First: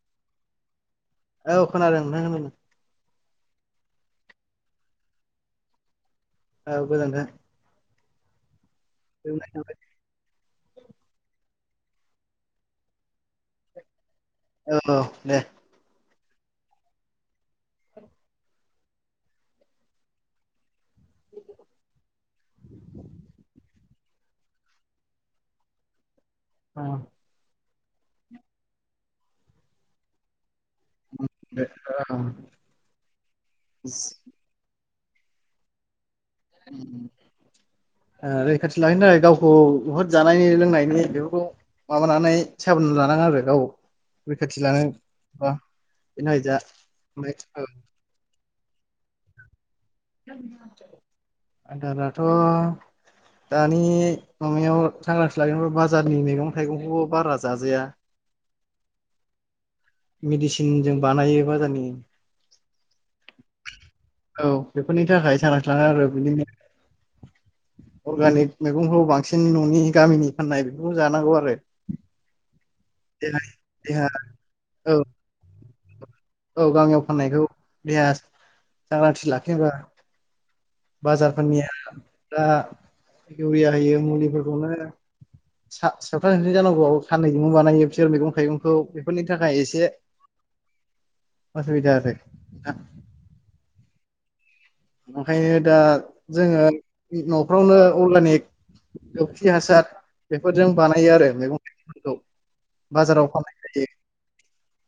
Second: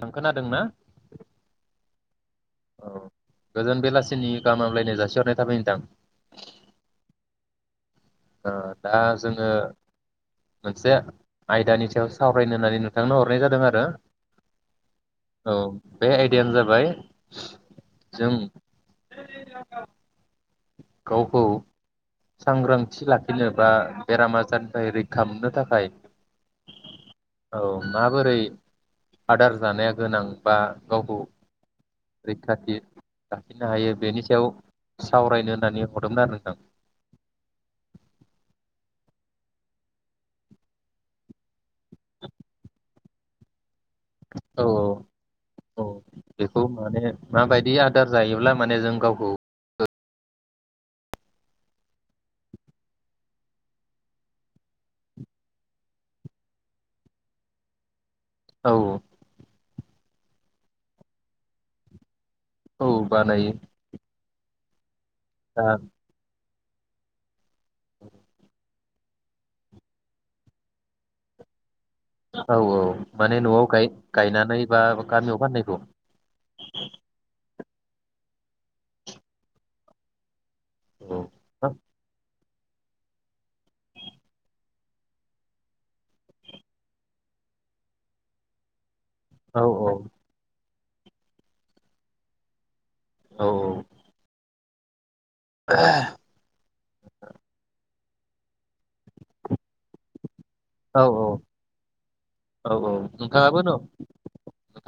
नों खोनादों ना औ खोनादों नोंथां खोनादों। औ गोजोन बेलासिनि गाहाम हमलायनाय जासिहरनाय थाबाय नोंथां औ गोजोनथों अ दा जोङो मोनसे आयदानि सायाव सावरायनो होननानै नोंथांनो हरनाय जादों आरो औ दे औ बे आयदायानो जाबाय जों गावखौ सांग्रांथि लाखिनो बा बेराम आजारनिफ्राय रैखा मोननो थाखाय औ औ माबोरै आदार जानाया गोनां बा गावखौ दे रैखाथि लाफिननो हायो बेनि सायाव सावरायनो होन्नानै ह ओ रैखाथि लाहैनो थाखाय गावखौ खौ बहुद जानायनि लोंनायनि बेफोरखौ माबानानै साबोन ला आरो गाव रैखाथि औ लानो औ बा औ बेनि थाखाय जा बेखौ माने ओमफ्राय माबायदि आदार जायोब्ला माने जों गावखौ आदाराथ' दानि माबायाव सांग्रां सि लाै बाजारनि मैगं थाइगंखौबो बारा जाजाया औ मेडिसिन जों बानायो बाजारनि औ बानायो औ बेफोरनि थाखाय दा सांग्रांथि लाना आरो बिदिनो अर्गानिक मैगंखौ बांसिन न'नि गामिनि फाननाय बेफोरखौ जानांगौ आरो औ औ देहा माने न'आव गाय देहा गायनानै बा औ गामियाव फाननायखौ औ गामियाव फाननायखौ [unintelligible] सांग्रांथि लाखिनांगो आरो औ बाजारफोरनि दा इउरिया होयो मुलिफोरखौनो सा साबथां सस्रि जानांगौ साननैजोंबो बानायो बिसोर मैगं थाइगंखौ फोरनि थाखाय औ औ एसे असबिदा आरो औ औ ओंखायनो दा जोङो न'फ्रावनो अर्गानिक गोबोरखि हासार बेफोरजों औ बानायो आरो मैगं थाइगंफोरखौ औ बाजाराव फाननाय जायो।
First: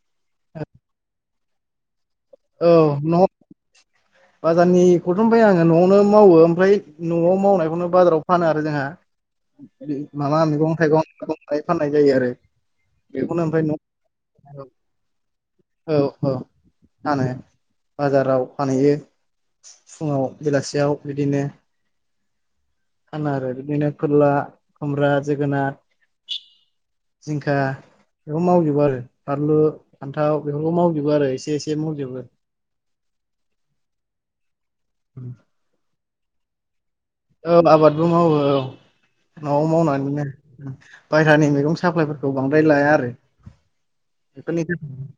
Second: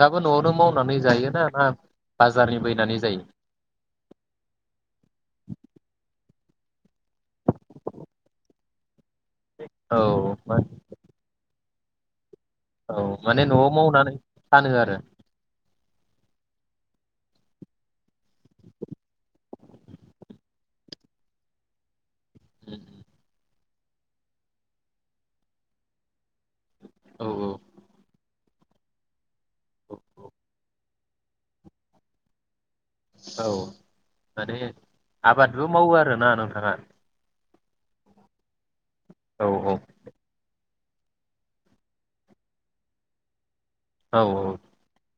दाबो न'आवनो मावनानै जायोना ना बाजारनि औ बायनानै न' जायो बाजारनिखौथ' बाया आङो न'आवनो मावो ओमफ्राय न'आव मावनायखौनो बाजाराव फानो आरो जोंहा। माबा औ मैगं थाइगं फाननाय जायो आरो। औ बेखौनो माने ओमफ्राय न'आव न' मावनानै फानो आरो। औ औ फानो बाजाराव फानहैयो फुङाव बेलासियाव बिदिनो फानो आरो बिदिनो फोरला खुमब्रा जोगोनार औ जिंखा बेखौ मावजोबो आरो फानलु फान्थाव बेफोरखौ मावजोबो आरो एसे एसे मावजोबो। औ माने आबादबो मावङो आ ना नोंथाङा? औ आबादबो मावो औ। औ न'आव मावनानै मोनो। बायहेरानि मैगं साप्लायफोरखौ बांद्राय लाया आरो। औ औ [unintelligible]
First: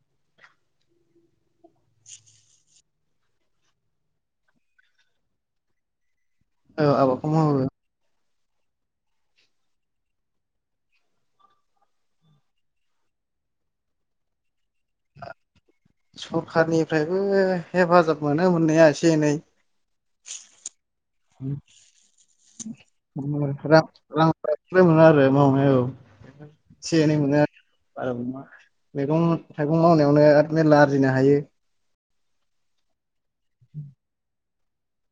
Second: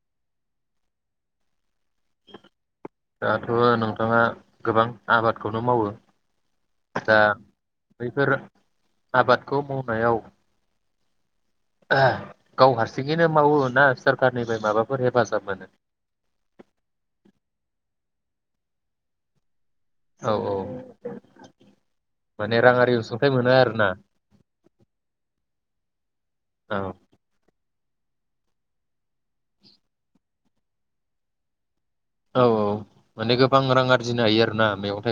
दाथ' नोंथाङा गोबां आबादखौनो मावो। औ दा आबादखौ मावो बैफोर आबादखौ मावनायाव गाव हारसिङैनो मावो ना सोरखारनिफ्राय माबाफोर हेफाजाब मोनो? मानो मोननाया एसे एनै। औ औ माने [unintelligible] राङारि अनसुंथाइ आरोना मोनो आरो मावनायाव औ औ एसे एनै मोनो मैगं थाइगं मावनायावनो मेल्ला आरजिनो हायो। औ औ। माने गोबां रां आरिजिनो हायो आरो। ना मैग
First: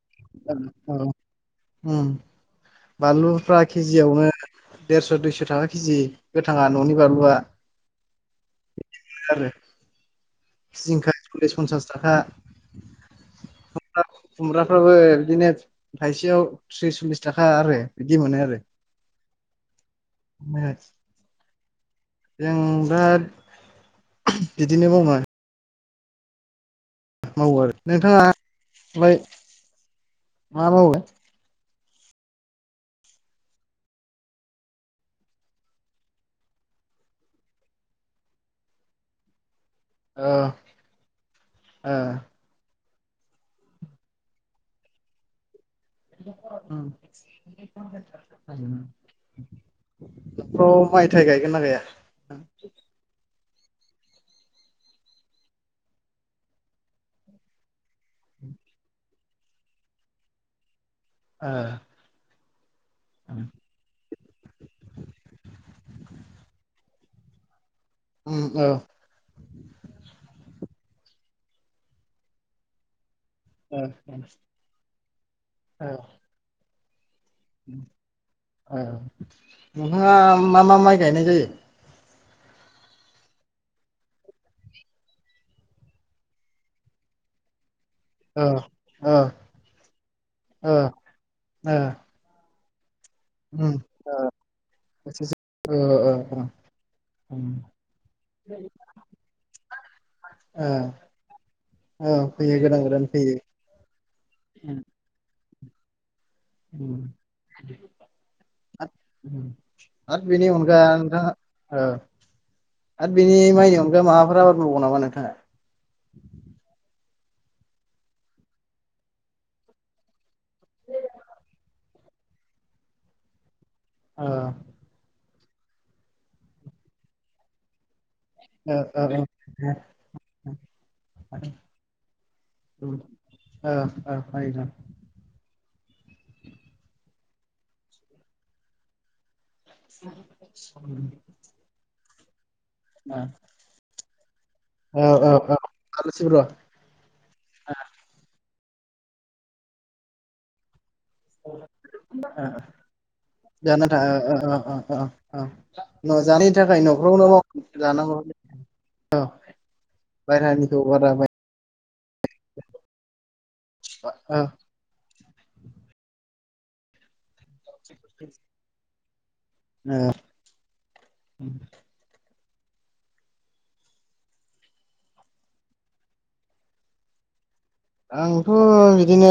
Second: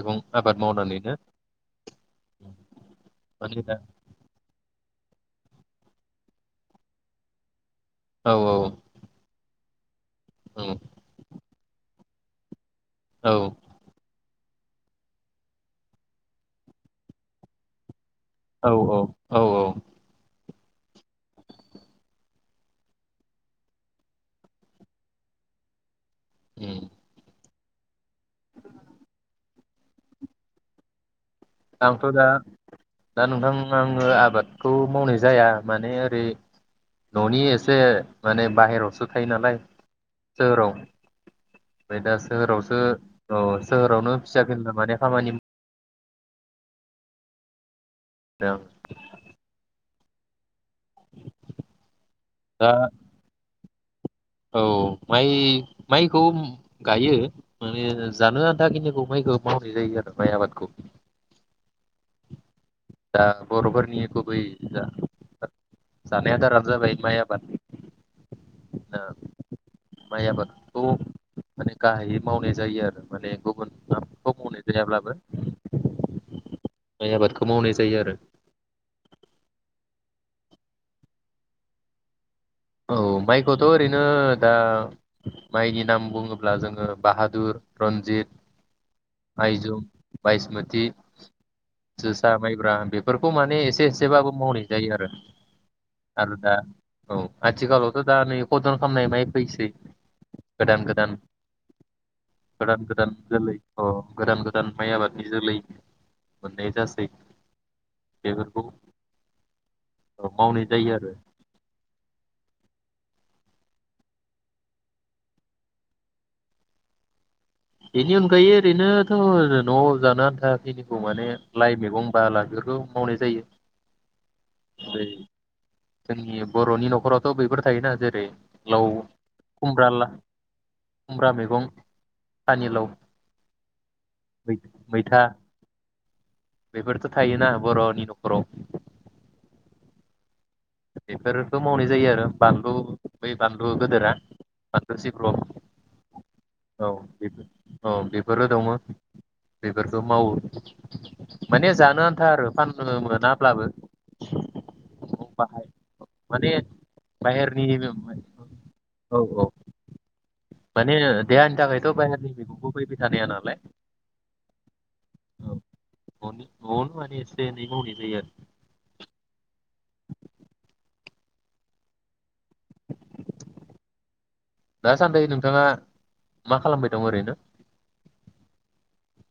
औ ओम माने बानलुफ्रा दा केजियावनो देरस' दुइस' थाखा के जि। गोथाङा न'नि बानलुआ औ औ। आरो औ जिंखा सललिस पन्सास जाखा औ। खुमब्राफ्राबो बिदिनो थाइसेयाव थ्रिस सललिस थाखा आरो। बिदि मोनो आरो औ औ। औ औ। [unintelligible] जों दा बिदिनो मावबा। उम्म। मावो आरो नोंथांङा ओमफ्राय मा मावो? आंथ' दा दा नोंथां आंङो आबादखौ मावनाय जाया माने ओरै न'नि एसे माने बाहेरायावसो थायो नालाय। ओ सोहोराव ओ ओमफ्राय दा सोहोरावसो औ सोहोरावनो फिसा फिनला माने खामानि ओं। दं। [unintelligible] [inaudible] फ्राव माइ थाइ गायगोन ना गाया? दा औ माइ माइखौ गायो माने जानो आन्थाखिनिखौ माइखौ मावनाय जायो आरो माइ आबादखौ। ओ। दा बर'फोरनि गुबै जा-जानाय आदारा जाबाय माइ आबाद। उम्म ओ माइ आबादखौ माने गाहायै मावनाय जायो आरो। माने गुबुन ओ ओ आबादखौ मावनाय जायाब्लाबो ओ। माइ आबाद औ नोंहा मा मा माइ गायनाय जायो? औ माइखौथ ओरैनो दा माइनि नाम बुङोब्ला जोंङो बाहादुर रन्जित, ओ ओ आइजुम, ओ बायसमथि, ओ जोसा माइ। ब्रा बेफ बेफोरखौ माने उम एसे ओ एसेबाबो मावनाय जायो आरो ओ ओ आरो दा औ। आथिखालावथ दा नै खदन खालामनाय माइ फैसै ओ गोदान गोदान ओ फैयो गोदान गोदान फैयो। जोलै अ गोदान गोदान माइ आबादनि जोलै। मोननाय जासै बेफोरखौ आरो बेनि मावनाय अनगा जायो आरो नोंथांङा ओ आरो बिनि माइनि अनगायै माबाफोरा आबादबबाव नामा नोंथांङा? बेनि अनगायै ओरैनो न'आव जानो आन्था खिनिखौ माने लाइ मेगं बाला बेफोरखौ मावनाय जायो। ओ ओरै जोंनि बर'नि नखरावथ' बैफोर थायोना जेरै ओ लाव, खुमब्रा ला खुमब्रा मैगं सानिलाव ओ ओ ओ मैथा बेफोरथ' थायोना बर'नि नखराव। [inaudible] औ बेफोरखौ मावनाय जायो आरो। बानलु बै बानलु गोदोरा बानलु सिब्र' औ औ बेफोरो दंमोन। बेफोरखौ मावो। माने जानो आन्था आरो फाननो मोनाब्लाबो। औ बाहाय न माने जानायनि थाखाय नखरावनो माव बाहेरनि [unintelligible] जानांगौ औ बायहारानि माने देहानि थाखायथ' बाहेरनि मैगंखौ फैबाय थानाया नालाय। ओ औ [unintelligible] न'आवनो माने एसे जनै मावनाय जायो आरो ओ। दासान्दि नोंथाङा मा खालामबाय दं ओरैनो? आंथ' बिदिनो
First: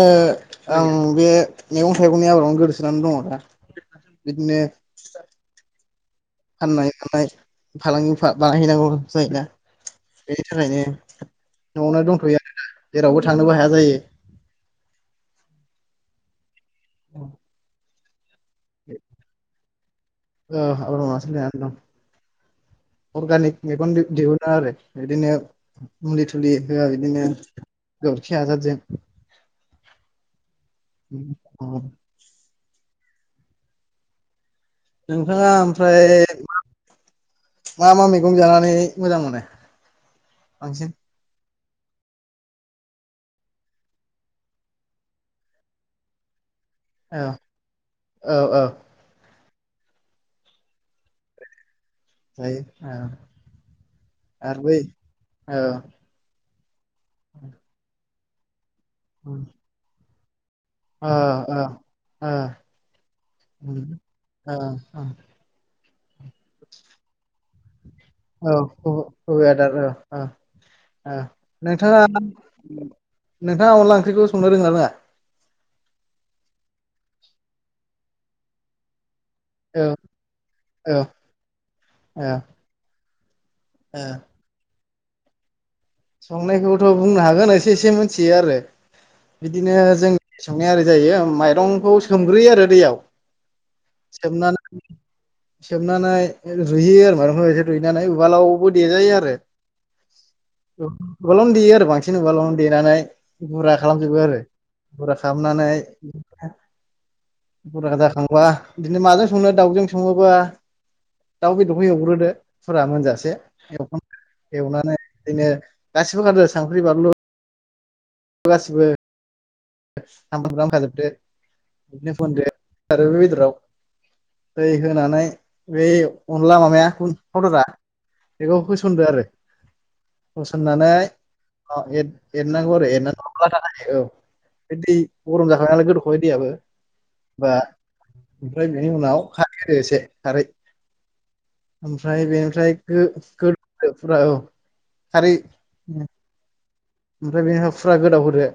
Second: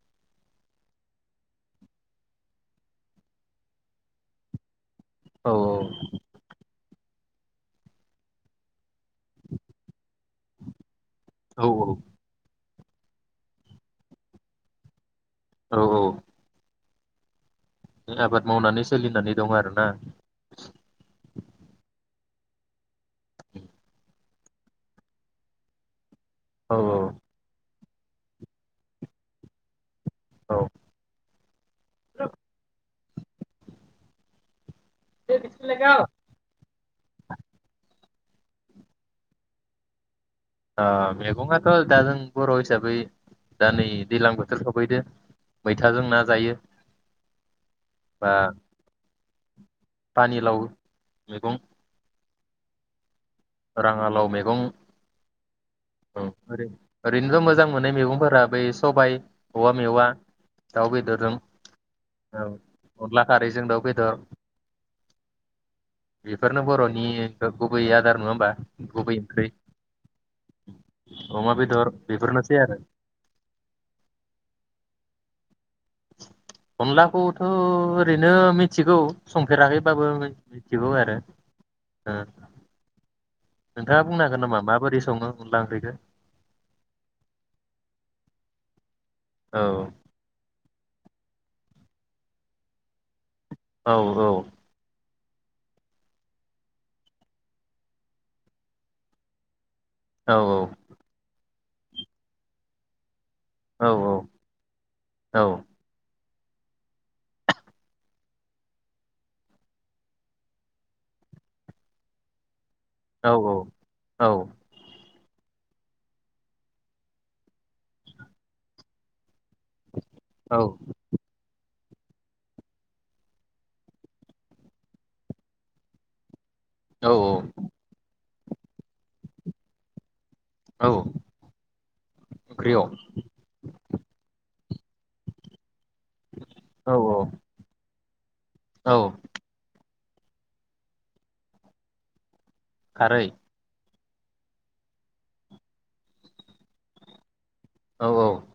आं बे मैगं थाइगंनि आबादावनो गोदोसोनानै दङ' दा। बिदिनो औ औ। नायानाय फालांगि बानायहैनांगौ जायोना बेनि थाखायनो औ न'आवनो दंथयो आरो दा। जेरावबो थांनोबो हाया जायो। औ औ। औ। [inaudible] मावनानै सोलिनानै दं आरोना। औ आबाद मावनासो जानानै दं अर्गानिक मेगन दिहुनो आरो बिदिनो मुलि थुलि औ होआ बिदिनो गोबोरखि औ हासारजों [inaudible] नोंथाङा ओमफ्राय मा मा मै गं जानानै मोजां मोनो? ओ बांसिन मेगङाथ' दा जों बर' हिसाबै दा नै दैज्लां बोथोर सौफैदो मैथाजों ना जायो। औ बा औ औ। पानिलाव मेगं। जायो ओ। राङालाव मैगं औ ओै ओरैनोथ' मोजां मोननाय मैगंफोर फ्राबो सबाइ ओ औवा मेवा। दाउ ओ बेदरजों ओ औ अनला खारैजों दाउ बेदर। ओ बेफोरनो बर'नि गुबै आदार नङा। औ गुबै आदार औ ओ अमा बेदर नोंथाङा बेफोरनोसै आरो नोंथाङा अनला ओंख्रिखौ संनो रोंङोना रोङा। अनलाखौथ' ओरैनो मिथिगौ। औ संफेराखैबाबो मिथिगौ औ आरो ओ। औ औ नोंथाङा बुंनो हागोन नामा माबोरै। सङो अनला ओंख्रिखो। संनायखौथ' बुंनो हागोन एसे एसे मिथियो आरो। औ बिदिनो जों संनाय ओर जायो माइरंखौ सोमग्रोयो आरो दैयाव। औ सोमनानै। सोमनानै रुहोयो आरो माइरंखौ रुइनानै उवालावबो देजायो आरो। औ औ। उवालावनो देयो आरो बांसिन उवालावनो देनानै गुरा औ खालामजोबो आरो गुरा खालामनानै गुरा जाखांबा बिदिनो माजों संनो दाउजों सङोबा दाउ बेदरखौ एवग्रोदो फुरा मोनजासे औ एवफाम औ एवनानै बिनो गासिबो [inaudible] सांख्रि बानलु गासिबो। [unintelligible] औ बिदिनो [unintelligible] आरो बे बेदराव दै होनानै बै अनला मामाया औ [unintelligible] बेखौ होसनदो आरो। औ होसननानै एरनांगौ ओंख्रियाव आरो एरनांगौ औ। बि दै गरम जाखानायालाय गोदौ [unintelligible] औ औ बा ओमफ्राय बेनि औ उनाव खारै होदो एसे खारै ओमफ्राय बे। खारै [unintelligible] फुरा औ खारै ओमफ्राय बेहा फुरा औ गोदाव औ होरदो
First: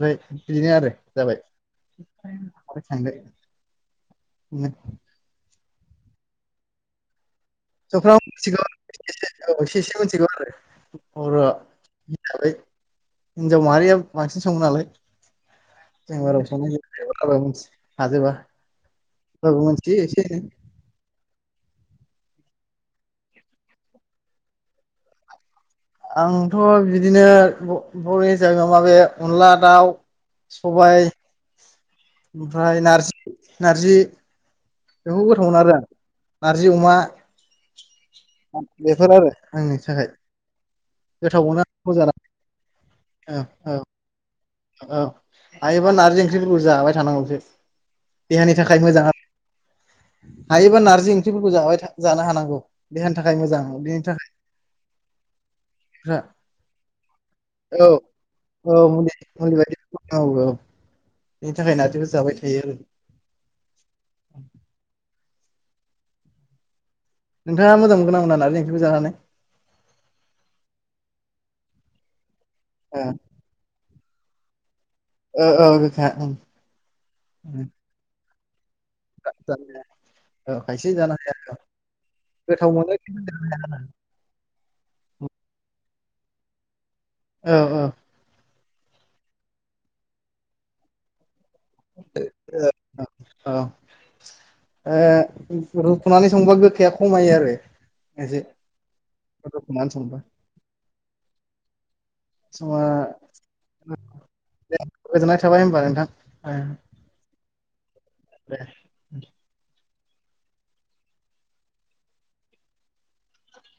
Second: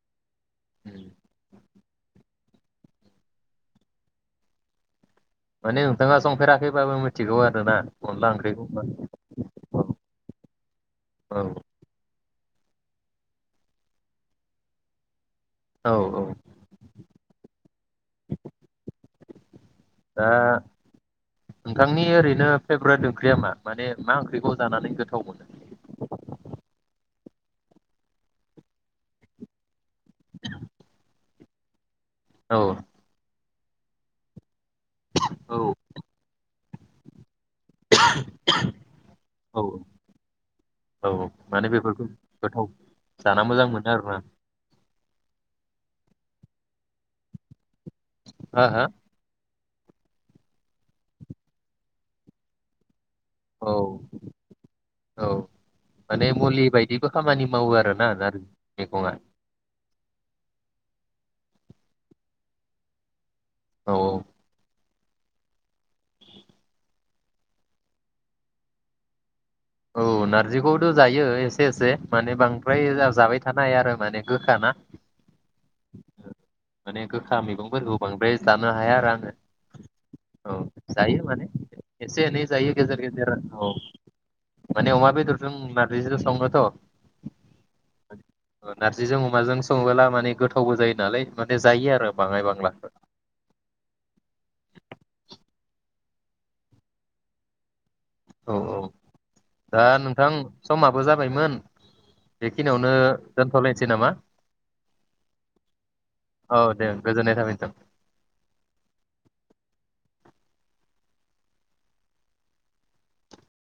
बे बिदिनो आरो उम। जाबाय [unintelligible] मारै थांदो माने नोंथाङा संफेराखैबाबो मोथ ओ फ्राम मिथिगौ [unintelligible] एसे औ एसे मिथिगौ आरो ह साबै हिनजाव माहारिया बांसिन सङो नालाय औ जों औ [unintelligible] औ मोनथियो एसे दा फेब्रेट ओंख्रिया मा माने मा ओंख्रिखौ जानानै गोथाव मोनो? आंथ' बिदिनो ब बर'नि हिसाबै अमा बे अनला दाउ सबाय औ ओमफ्राय नारज नारजि बेखौ गोथाव औ मोनो आरो आ जि अमा ओं बेफोर आरो औ आंनि थाखाय औ गोथाव माने मोनो बेफोरखौ मजाना गोथाव जाना मोजां मोनो आरोना औ हायोबा नारजि ओंख्रिफोरखौ जाबाय थानांगौसो। देहानि हो थाखाय मोजां आर हायोबा नारजि ओंख्रिफोरखौ जाबाय था जानो हानांगौ। देहानि थाखाय मोजां हो बेनि औ थाखाय औ माने मुलि बायदिबो खामानि मावो हो औ आरोना नारजि औ मैगङा मुलि मुलि बादि औ औ बेनि थाखाय नारजिखौ जाबाय थायो आरो औ औ नोंथाङा मोजां मोनगोना मोना नारजि ओंख्रिखौ जानानै? औ नारजिखौथ' जायो एसे एसे माने बां फ्राय ओ जाहा जाबाय थानो हाया आरो माने गोखा ना ओ ओ गोखा उम उम नो हाया आरो आङो जानाया औ खायसे जानो जायो माने हाया औ एसे एनै गोथाव जायो मोनो गेजेर खिन्थु गेजेर औ माने अमा बेदर जों नारजैजो सङोथ' औ ओ ओ नारजिजों अमाजों सङोबोला माने गोथावबो जायो नालाय माने जायो आरो बाङाय बांलाफोर औ हुनानै संबा गोखाया खमायो आरो एसे औ औ दा रुखुनानै संबा नोंथां समाबो जाबायमोन समा बेखिनियावनो दोनथ'लायनोसै नामा गोजोननाय थाबाय होनोमबा औ नोंथां दे [unintelligible] [unintelligible]